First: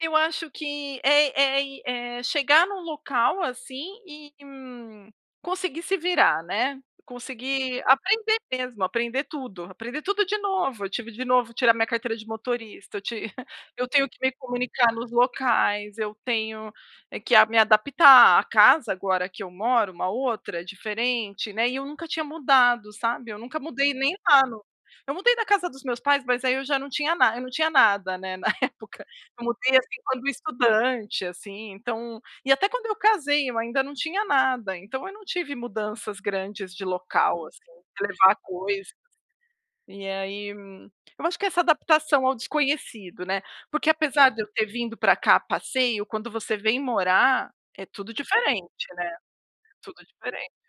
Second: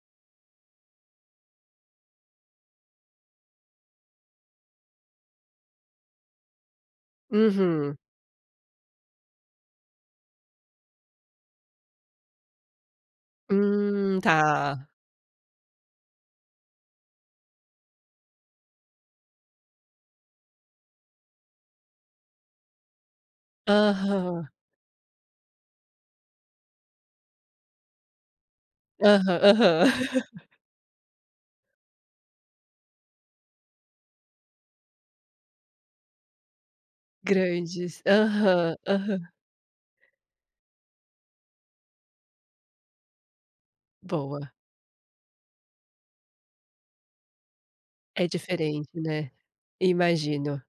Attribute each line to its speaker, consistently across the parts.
Speaker 1: Eu acho que é é e é chegar num local, assim, e, hum, conseguir se virar, né? Conseguir
Speaker 2: Uhum.
Speaker 1: aprender mesmo, aprender tudo, aprender tudo de novo. Eu tive de novo tirar minha carteira de motorista, ti Eu tenho que
Speaker 2: Hum,
Speaker 1: me
Speaker 2: tá.
Speaker 1: comunicar nos locais, eu tenho, eh, que a me adaptar. A casa agora que eu moro, uma outra, diferente, né, e eu nunca tinha mudado, sabe, eu nunca mudei nem lá
Speaker 2: Aham.
Speaker 1: no Eu mudei na casa dos meus pais, mas aí eu já não tinha na eu não tinha nada, né, na época.
Speaker 2: Aham,
Speaker 1: Eu mudei,
Speaker 2: aham.
Speaker 1: assim, quando estudante, assim. Então e até quando eu casei eu ainda não tinha nada. Então, eu não tive mudanças grandes de local, assim,
Speaker 2: Grandes.
Speaker 1: de levar
Speaker 2: Aham,
Speaker 1: coisas.
Speaker 2: aham.
Speaker 1: E aí, hum, eu acho que essa adaptação ao desconhecido, né. Porque apesar de eu
Speaker 2: Boa.
Speaker 1: ter vindo pra cá a passeio, quando você vem morar, é tudo
Speaker 2: É
Speaker 1: diferente,
Speaker 2: diferente,
Speaker 1: né?
Speaker 2: né?
Speaker 1: Tudo diferente.
Speaker 2: Imagino.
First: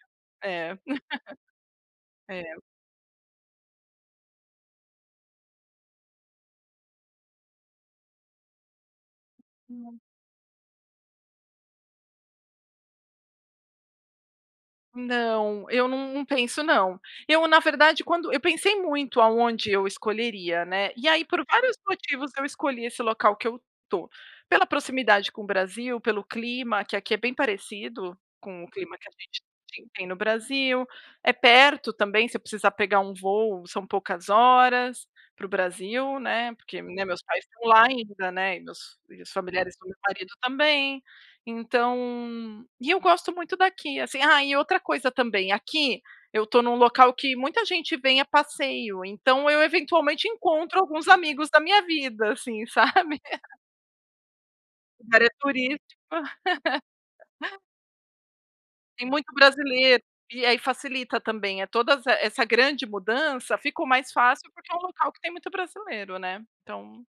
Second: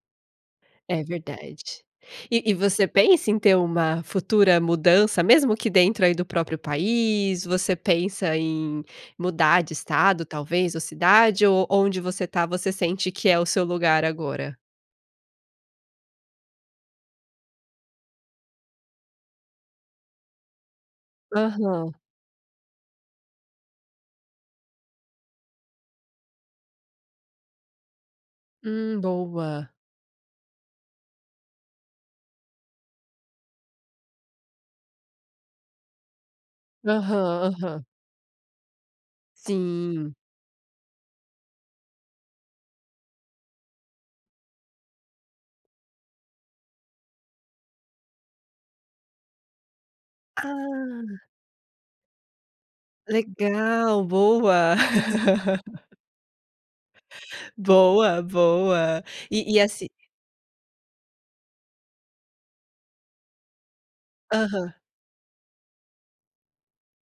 Speaker 1: É.
Speaker 2: É verdade. E
Speaker 1: É.
Speaker 2: e você pensa em ter uma futura mudança, mesmo que dentro aí do próprio país? Você pensa em mudar de
Speaker 1: [unintelligible]
Speaker 2: estado, talvez, ou cidade? Ou onde você está, você sente que é o seu lugar agora?
Speaker 1: Não, eu n não penso, não. Eu, na verdade, quando eu pensei muito a onde eu escolheria, né. E aí, por vários
Speaker 2: Aham.
Speaker 1: motivos, eu escolhi esse local que eu estou. Pela proximidade com o Brasil, pelo clima, que aqui é bem parecido com o clima
Speaker 2: Hum,
Speaker 1: que a gente
Speaker 2: boa.
Speaker 1: ti tem no Brasil. É perto também, se eu precisar pegar um voo, são poucas horas para o Brasil, né, porque, né, meus
Speaker 2: Aham,
Speaker 1: pais estão lá
Speaker 2: aham.
Speaker 1: ainda, né, e meus e os familiares do meu
Speaker 2: Sim.
Speaker 1: marido também. Então E eu gosto muito daqui, assim. E, ah, e outra coisa também, aqui eu estou num local que muita gente vem a passeio. Então eu, eventualmente, encontro alguns
Speaker 2: Ah.
Speaker 1: amigos da minha vida assim, sabe?
Speaker 2: Legal, boa.
Speaker 1: O lugar é turístico.
Speaker 2: Boa, boa.
Speaker 1: Tem muito
Speaker 2: E e assim
Speaker 1: brasileiro e aí facilita também, eh, todas essa grande mudança, ficou mais fácil, porque é
Speaker 2: Aham.
Speaker 1: um local que tem muito brasileiro, né, então